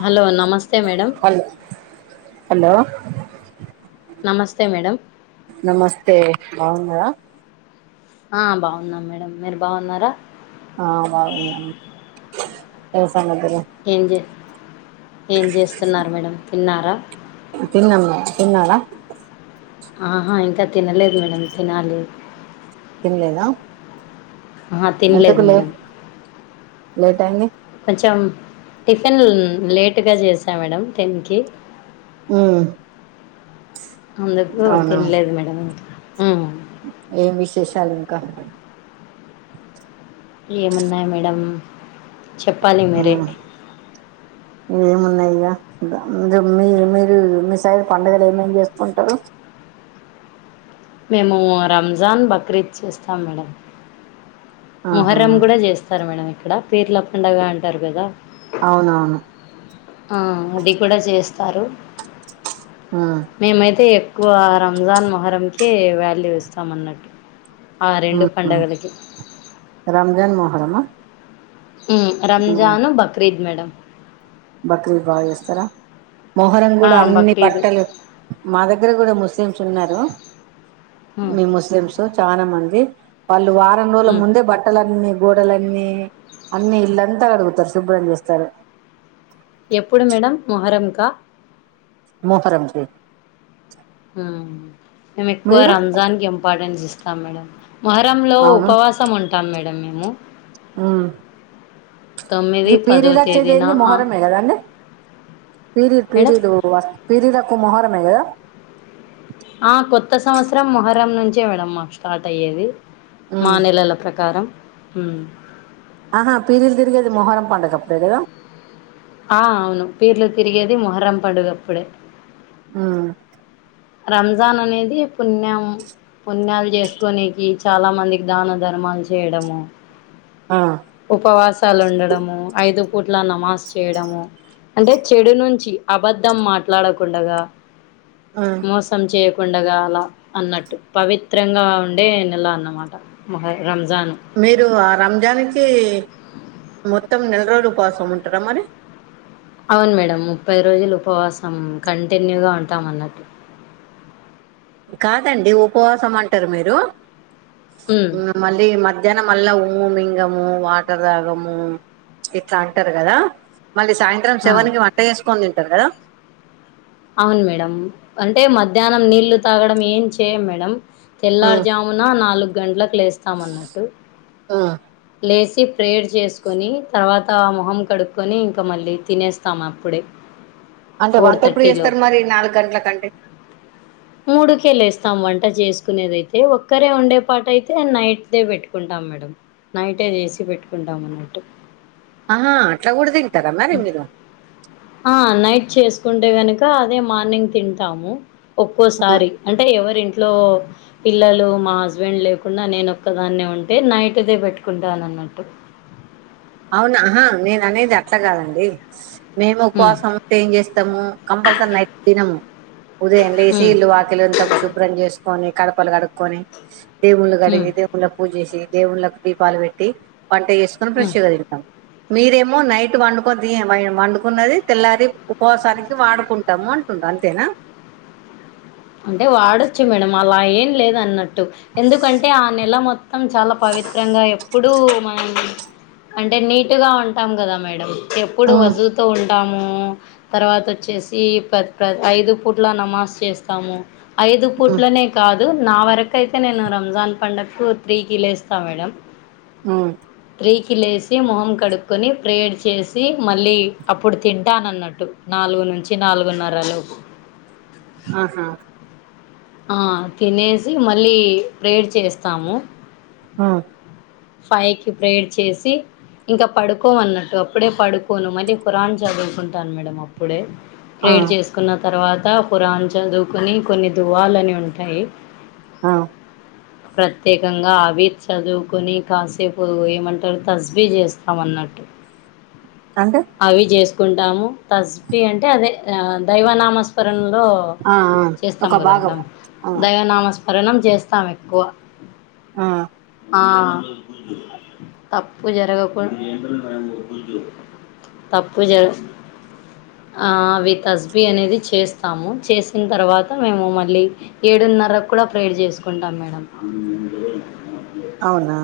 Hello నమస్తే madam hello hello నమస్తే madam నమస్తే బావున్నారా ఆ బాగున్నాం మేడం మీరు బాగున్నారా ఆ బాగున్నాం ఏం చే ఏం చేస్తున్నారు మేడం తిన్నారా తిన్నాం మీరు తిన్నారా ఆహా ఇంకా తినలేదు మేడమ్ తినాలి తినలేదా ఆహా తినలేదు ఎందుకు మేడం లేట్ లేట్ అయింది కొంచెం టిఫిన్ లేటుగా చేసాం మేడం టెన్ కి ఆమ్ అందుకు తినలేదు మేడం ఉమ్ ఏం విశేషాలు ఇంకా ఏమున్నాయి మేడం చెప్పాలి మీరే ఉమ్ ఏమున్నాయి ఇక మీ మీరు మీ సైడు పండుగలు ఏమేమి చేసుకుంటారు మేము రంజాన్ బక్రీద్ చూస్తాం మేడం ఆహా మొహర్రం కూడా చేస్తారు మేడం ఇక్కడ పీర్ల పండుగ అంటారు కదా అవునవును సారు ఉమ్ మేమైతే ఎక్కువ రంజాన్ మొహరంకి వాల్యూ ఇస్తామన్నట్టు ఆ రెండు ఉమ్ పండుగలకి రంజాన్ మొహరమా ఉమ్ ఉమ్ రంజాన్ బక్రీద్ మేడం బక్రీద్ బా చేస్తారా మొహరం ఆ, కూడా అన్ని బక్రీద్ బట్టలు మా దగ్గర కూడా ముస్లిమ్స్ ఉన్నారు మ్మ్. మీ ముస్లిమ్స్ చాలా మంది వాళ్ళు వారం రోజుల మ్మ్. ముందే బట్టలన్నీ గోడలన్నీ అన్ని ఇల్లంతా కడుగుతారు శుభ్రం చేస్తారు ఎప్పుడు మేడం మొహరంకా మొహరం కి మేము ఎక్కువ మీరు రంజాన్ కి ఇంపార్టెన్స్ ఇస్తాం మేడం మొహరంలో అవును ఉపవాసం ఉంటాం మేడం మేము ఉమ్ తొమ్మిది ఇది పదో పీరీలాచ్చేది తేదీన ఏంది ఆ, మొహరమే కదాండి పీరీలు మేడం పీరీలు పీరీలకు మొహరమే కదా ఆ కొత్త సంవత్సరం మొహర్రం నుంచే మేడం మాకు స్టార్ట్ అయ్యేది మా ఉమ్ నేలల ప్రకారం ఆహా పీరలు తిరిగేది మొహరం పండగప్పుడే కదా ఆ అవును పిర్లు తిరిగేది మొహరం పండుగప్పుడే ఆ రంజాన్ అనేది పుణ్యం పుణ్యాలు చేసుకోనేనికి చాలా మందికి దాన ధర్మాలు చేయడము ఆ ఉపవాసాలు ఉండడము ఐదు పూట్ ఇట్లా నమాజ్ చేయడము అంటే చెడు నుంచి అబద్ధం మాట్లాడకుండగా ఉమ్ మోసం చె యకుండగా పండగాల అన్నట్టు పవిత్రంగా ఉండే నెల అన్నమాట మ రంజ మీరు ఆ రంజాన్ కి మొత్తం నెల రోజులు ఉపాసం ఉంటారా మరి అవును మేడం ముప్పై రోజులు ఉపవాసం కంటిన్యూగా ఉంటాం అన్నట్టు కాదండి ఉపవాసం అంటారు మీరు ఉమ్ మళ్ళీ మధ్యాహ్నం మళ్ళ ఉమ్ము మింగము వాటర్ దాగము ఇట్లా అంటారు కదా మళ్ళీ సాయంత్రం ఆ సెవెన్కి వంట చేసుకొని తింటారు కదా అవును మేడం అంటే మధ్యాహ్నం నీళ్లు తాగడం ఏం చేయం మేడం తెల్లారు జామున నాలుగు గంటలకు లేస్తాం అన్నట్టు లే సి ప్రేయర్ చేసుకొని తర్వాత మొహం కడుక్కొని ఇంకా మళ్ళీ తినేస్తాము అప్పుడే అంటే ఫోర్ వంట ఎప్పుడు థర్టీ చేస్తారు లోపు మరి నాలుగు గంటలకంటే మూడుకెళ్ళేస్తాం వంట చేసుకునేది అయితే ఒక్కరే ఉండే పాటయితే నైట్ దే పెట్టుకుంటాం మేడం నైటే చేసి పెట్టుకుంటాం అన్నట్టు ఆహా అట్లా కూడ ఆ నైట్ చేసుకుంటే గనుక అదే మార్నింగ్ తింటాము ఒక్కోసారి అంటే ఎవరింట్లో పిల్లలు మా హస్బెండ్ లేకుండా నేను ఒక్కదాన్నే ఉంటే నైట్దే పెట్టుకుంటాను అన్నట్టు అవునా ఆహా నేను అనేది అట్లా కాదండి మేము హ్మ్. ఉపవాసం ఏం చేస్తాము కంపల్సరీ నైట్ తినము ఉదయం లేసి హ్మ్. ఇల్లు వాకిలు అంత శుభ్రం చేసి కడుకొని కడపలు కడుకొని దేవుళ్ళు హ్మ్. కడిగి దేవుళ్ళ పూజ చేసి దేవుళ్లకు దీపాలు పెట్టి వంట చేసుకొని హ్మ్. తింటాం మీరేమో నైట్ వండుకని వండుకున్నది తెల్లారి ఉపవాసానికి వాడుకుంటాము అంటున్న అంతేనా అంటే వాడొచ్చు మేడం అలా ఏం లేదు అన్నట్టు ఎందుకంటే ఆ నెల మొత్తం చాలా పవిత్రంగా ఎప్పుడు మనం అంటే నీటుగా ఉంటాం కదా మేడం ఎప్పుడు ఉమ్, వజు తో ఉంట ము తర్వాత వచ్చేసి ఐదు పూట్ల నమాజ్ చేస్తాము ఐదు ఉమ్, పూట్లనే కాదు నా వరకు అయితే నేను రంజాన్ పండగకు త్రీ కి లేస్తా మేడం ఆ త్రీ కి లేసి మొహం కడుకొని ప్రేయర్ చేసి మళ్ళీ అప్పుడు తింటాను అన్నట్టు నా నాలుగు నుంచి నాలుగున్నరల లోపు ఆహా తినేసి మళ్ళీ ప్రేయర్ చేస్తాము ఆ ఫైవ్ కి ప్రేయర్ చేసి ఇంకా పడుకోము అన్నట్టు అప్పుడే పడుకోను మళ్ళీ ఖురాన్ చదువుకుంటాను మేడం అప్పుడే ఆ ప్రేయర్ చేసుకున్న తర్వాత ఖురాన్ చదువుకుని కొన్ని దువాలని ఉంటాయి ఆ ప్రత్యేకంగా అవి చదువుకుని కాసేపు ఏమంటారు తస్బీ చేస్తాంన్నట్టు అంటే అవి చే కుంటాము తస్బి అంటే అదే దైవ నామస్పరణ ఆ ఆ చేస్తాం ఒక కదా భాగం మేడం ఆ దైవనామస్మరణ చేస్తాం ఎక్కువ ఆ ఆ తప్పు జరగ తప్పు జ అవి తస్బీ అనేది చేస్తాము చేసిన తర్వాత మేము మళ్ళీ ఏడు రన్నర కూడా ప్రేయర్ చేసుకుంటాం మేడం అవునా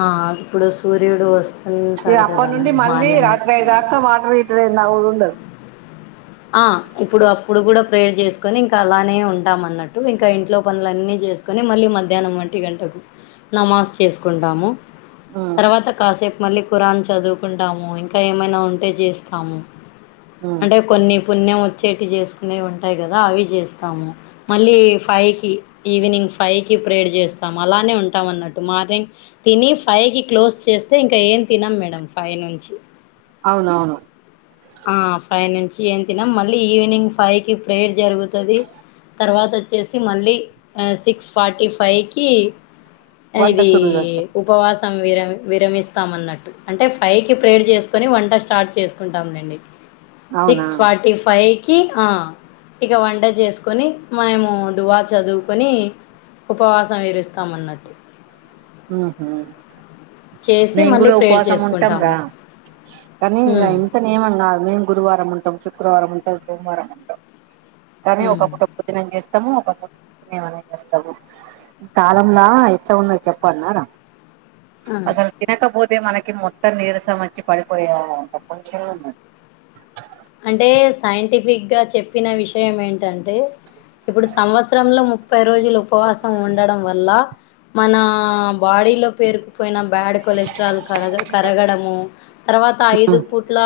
ఆ ఇప్పుడు సూర్యుడు ఈ వస్తుంటాడు కదా అప్పటి నుండి మేడం మళ్ళీ మార్నింగ్ రాత్రి అయ్యేదాకా వాటర్ హీటర్ అయింది ఆ ఇప్పుడు అప్పుడు కూడా ప్రేయర్ చేసుకొని ఇంకా అలానే ఉంటాం అన్నట్టు ఇంకా ఇంట్లో పనులన్నీ చేసుకొని మళ్ళీ మధ్యాహ్నం వంటి గంటకు నమాజ్ చేసుకుంటాము ఉమ్, తర్వాత కాసే మళ్ళీ ఖురాన్ చదువుకుంటాము ఇంకా ఏమైనా ఉంటే చేస్తాము ఆ అంటే కొన్ని పుణ్యం వచ్చే చేసుకునేవి ఉంటాయి కదా అవి చేస్తాము మళ్ళీ ఫైవ్ కి ఈని ఫైవ్ కి ప్రేయర్ చేస్తాము అలానే ఉంటాం అన్నట్టు మార్నింగ్ తిని ఫైవ్ కి క్లోజ్ చేస్త ఇంకా ఏమ్ తినం మేడం ఫైవ్ నుంచి అవునవును ఆ ఫైవ్ నుంచి ఏం తినం మళ్ళీ ఈవినింగ్ ఫైవ్ కి ప్రేయర్ జరుగుతది తర్వాత వచ్చేసి మళ్ళీ సిక్స్ ఫార్టీ ఫైవ్కి వంట ఇది సురువు పెడతాం ఉపవాసం వీరమ్ విరమిస్తామన్నట్టు అంటే ఫైవ్ కి ప్రేర్ చేసుకొని వంట స్టార్ట్ చేసుకుంట స్తాంలెండి అవునా సిక్స్ ఫార్టీ ఫైవ్ కి హ ఇక వంట చేసుకొని మేము దువా చదువుకొని ఉపవాసం విరుస్తామన్నట్టు ఉహు చేసి మేము మళ్ళీ కూడా ప్రేయర్ ఉపవాసం ఉంటాం రా చేసుకుంటాము కానీ ఇక ఉమ్, ఇంత నియమం కాదు మేము గురువారం ఉంటాం శుక్రవారం ఉంటాం సోమవారం ఉంటాం కానీ ఉమ్, ఒకప్పుట ప దినం చేస్తే ఒక పొట్స్తాము ఈ కాలంంలో ఎట్లా ఉందో చె వడ్ నాన ఆ. అసలు తినకపోతే మనకి మొత్తం నీరసం వచ్చి పడిపోయ అంత కొంచం ఉ అంటే సైంటిఫిక్ గా చెప్పిన విషయం ఏంటంటే ఇప్పుడు సంవత్సరంలో ముప్పై రోజులు ఉపవాసం ఉండడం వల్ల మన బాడీలో పేరుకు పోయినా బ్యాడ్ కొలెస్ట్రాల్ కగ కరగడము తర్వాత ఐదు పూట్ల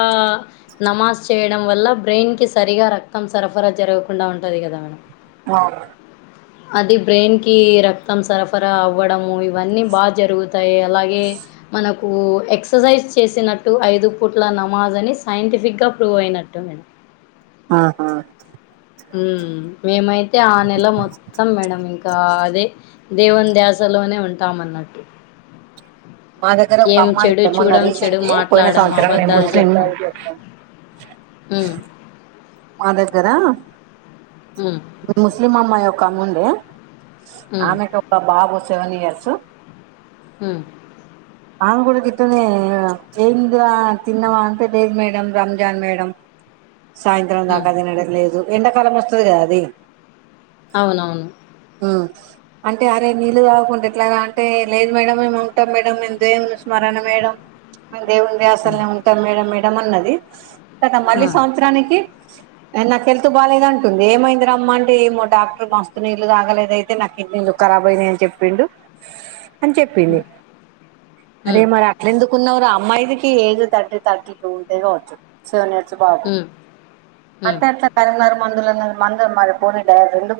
నమాజ్ చేయడం వల్ల బ్రెయిన్కి సరిగా రక్తం సరఫరా జరగకుండా ఉంటుంది కదా మేడం అవును అది బ్రెయిన్ కి రక్తం సరఫరా అవ్వడము ఇవన్నీ బాగా జరుగుతాయి అలాగే మనకు ఎక్సర్సైజ్ చేసినట్టు ఐదు పూట్ల నమాజ్ అని సైంటిఫిక్ గా ప్రూవ్ అయినట్టు మే ఆహా ఉమ్ మేమైతే ఆ నెల మొత్తం మేడం ఇంకా అదే దేవునీ ద్యాసలోనే ఉంటామన్నట్టు మా దగ్గర ఒక ఏం అమ్మాయి చెడు ఉండే మొన్న చూడం చెడు రీసెంట్లీ పోయిన మాట్లాడం సంవత్సరం మేము అబద్ధాలు ముస్లిం చెప్పం ఉమ్ మా దగ్గరా హ్మ్. మీ ముస్లిం అమ్మాయి ఒక ఆమె ఉండే హ్మ్. ఆమెకు ఒక బాబు సెవెన్ ఇయర్సు ఉమ్ ఆమె కూడా గిట్నే ఏంద తిన్నావా అంటే లేదు మేడం రంజాన్ మేడం సాయంత్రం దాకా హ్మ్. అది తినడంలేదు ఎండాకాలం వస్తుంది కదా అది అవునవును ఆ అంటే అరే నీళ్లు తాగకుండా ఎట్లాగా అంటే లేదు మేడం ఏ ఉంటాం మేడం నేను దయ చూస్మారానే మేడం మెం దేవుని హ్మ్. ధ్యాసలోనే ఉంటాం మేడం మేడం అన్నది గాథ ఆ! మళ్ళి సంవత్సరానికి నాకు హెల్త్ బాలేదంటంది ఏమైంది రమ్మంటె ఏమో డాక్టర్ మస్తు నీళ్ళలు తాగలేద అయితే నా కిడ్నీలు కారబైనవి అని చెప్పిండు అని చెప్పింది హ్మ్. అరే హ్మ్. మరి అట్ల ఎందుకు కున్నవర అమ్మాయికి ఏజ్ థర్టీ థర్టీ టూ ఉంటే కావచ్చు సెవెన్ ఇయర్స్ బాబు హ్మ్. హ్మ్. అంటే అట్లా కరింనాగ్ ఇ మందులున్న మందు మరి పోని రెండు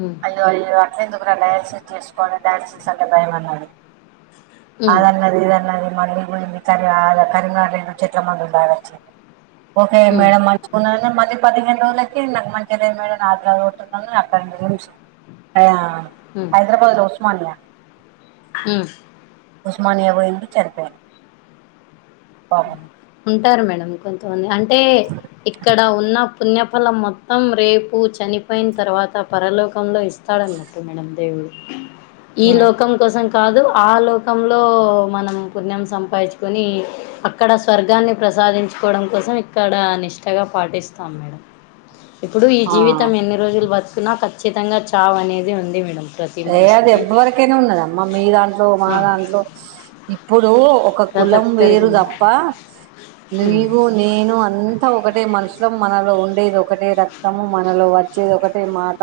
హ్మ్. అయ్యో అయ్యో అట్లా ఎందుకురా డయాన్సెస్ చేసుకొని డ్యాన్సెస్ అంటే భయం అన్నది హ్మ్. అది అనాది ఇది అన్నది మళ్ళీ పోయి ఎక్కడో కరీంనగర్ లో చెట్ల మందు అన్నది ఓకే హ్మ్. మేడం మంచిగున్న అనే మంచ్ పది పదిహేను రోజులకి నాకు మంచి మేడం ఆదిరాతున్నాను అక్కడ ఆ హైదరాబాద్ లో ఉస్మానియా హమ్ ఉస్మానియా లో ఉండి చనిపోయారు ఉంటారు మేడం కొంతమంది అంటే ఇక్కడ ఉన్న పుణ్య ఓ కల మొత్తం రేపు చనిపోయిన తర్వాత పరలోకంలో ఇస్తాడన్నట్టు మేడం దేవుడు ఈ లోకం కోసం కాదు ఆ లోకంలో మనం పుణ్యం సంపాదించుకొని అక్కడ స్వర్గాన్ని ప్రసాదించుకోవడం కోసం ఇక్కడ నిష్టగా పాటిస్తాం మేడం ఇప్పుడు ఈ ఆ జీవితం ఎన్ని రోజులు బ్రతుకున్నా ఖచ్చితంగా చావ్ అనేది ఉంది మేడం ప్రతి ఏ అది మనిషికి ఎవవరకైనా ఉన్నదమ్మా మీ దాంట్లో మా ఆ, దాంట్లో ఇప్పుడు ఒక ప్రతి కులం ఒక్కరికి వేరు ఉంది. తప్ప ఉమ్, నీవు నేను అంత ఒకటే మనుషులం మనలో ఉండేది ఒకటే రక్తము మనలో వచ్చేది ఒకటే మాట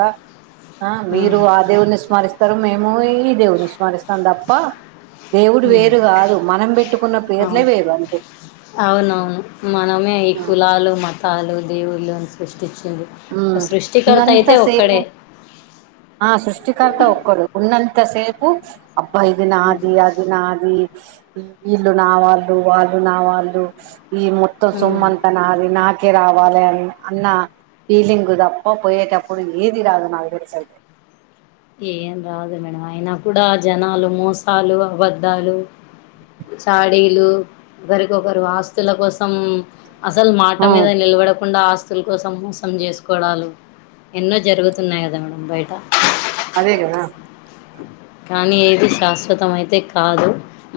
ఆ ఉమ్, మీరు ఆ దేవుని స్మరిస్తారు మేము ఈ దేవుడిని స్మరిస్తాం తప్ప దేవుడు ఉమ్, వేరు కాదు మనం పెట్టుకున్న పేర్లే అవును. వేరు అంతే అవునవును మనమే ఈ కులాలు మతాలు దేవుళ్ళని సృష్టించి ఉమ్ ఉన్నంతా సేపు ఒక్కడే ఆ సృష్టి కర్త ఒక్కరే ఉన్నంత సేపు అబ్బా ఇది ఉమ్, నాది అది నాది ఈ వీళ్ళు నావాళ్ళు వాళ్ళు నావాళ్ళు ఈ మొత్తం ఉమ్, సొమ్మంతా నాది నా కే రావాలి అ అన్నా ఫీలింగ్ తప్ప పోయేటప్పుడు ఏది రాదు నాకు తెలిసి అయితే ఏం రాదు మేడం అయినా కూడా జనాలు మోసాలు అబద్ధాలు చాడీలు ఒకరికొకరు ఆస్తుల కోసం అసలు మాట ఆ మీద నిలబడకుండా ఆస్తు అస్తుల కోసం మోసం చేసుకోవడాలు ఎన్నో జరుగుతున్నాయి కదా మేడం బయట అదే కదా కానీ ఏది శాశ్వతం అయితే కాదు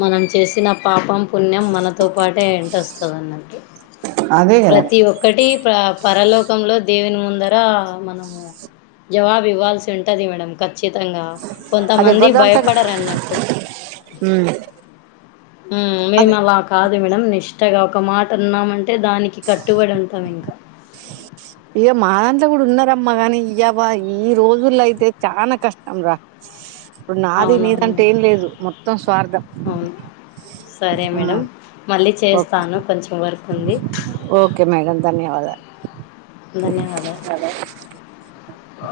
మనం చేసిన పాపం పుణ్యం మనతో పాటే వెంట వస్తది అన్నట్టు అదే కదా ప్రతి ఒక్కటి ప్ర పరలోకంలో దేవుని ముందర మనము జవాబు ఇవ్వాల్సి ఉంటది మేడం ఖచ్చితంగా అది కొంతమంది ఎవరి దాంట్లో భయపడరన్నట్టు ఉమ్ ఉమ్ మేము అదే అలా కాదు మేడం ఇష్టగా ఒక మాట అన్నామంటే అంటే దానికి కట్టుబడి ఉంటాం ఇంకా ఇక మా దాంట్లో కూడా ఉన్నారమ్మా కాగాని ఇవా ఈ రోజుల్లో అయితే చాలా కష్టం రా ఇప్పుడు నాది అవునవును నీదంటే మేడం ఏం లేదు మొత్తం స్వార్థం అవును సరే ఆ మేడం మళ్ళీ ఓకే చేస్తాను కొంచెం వర్క్ ఉంది [inaudible] అద ఆ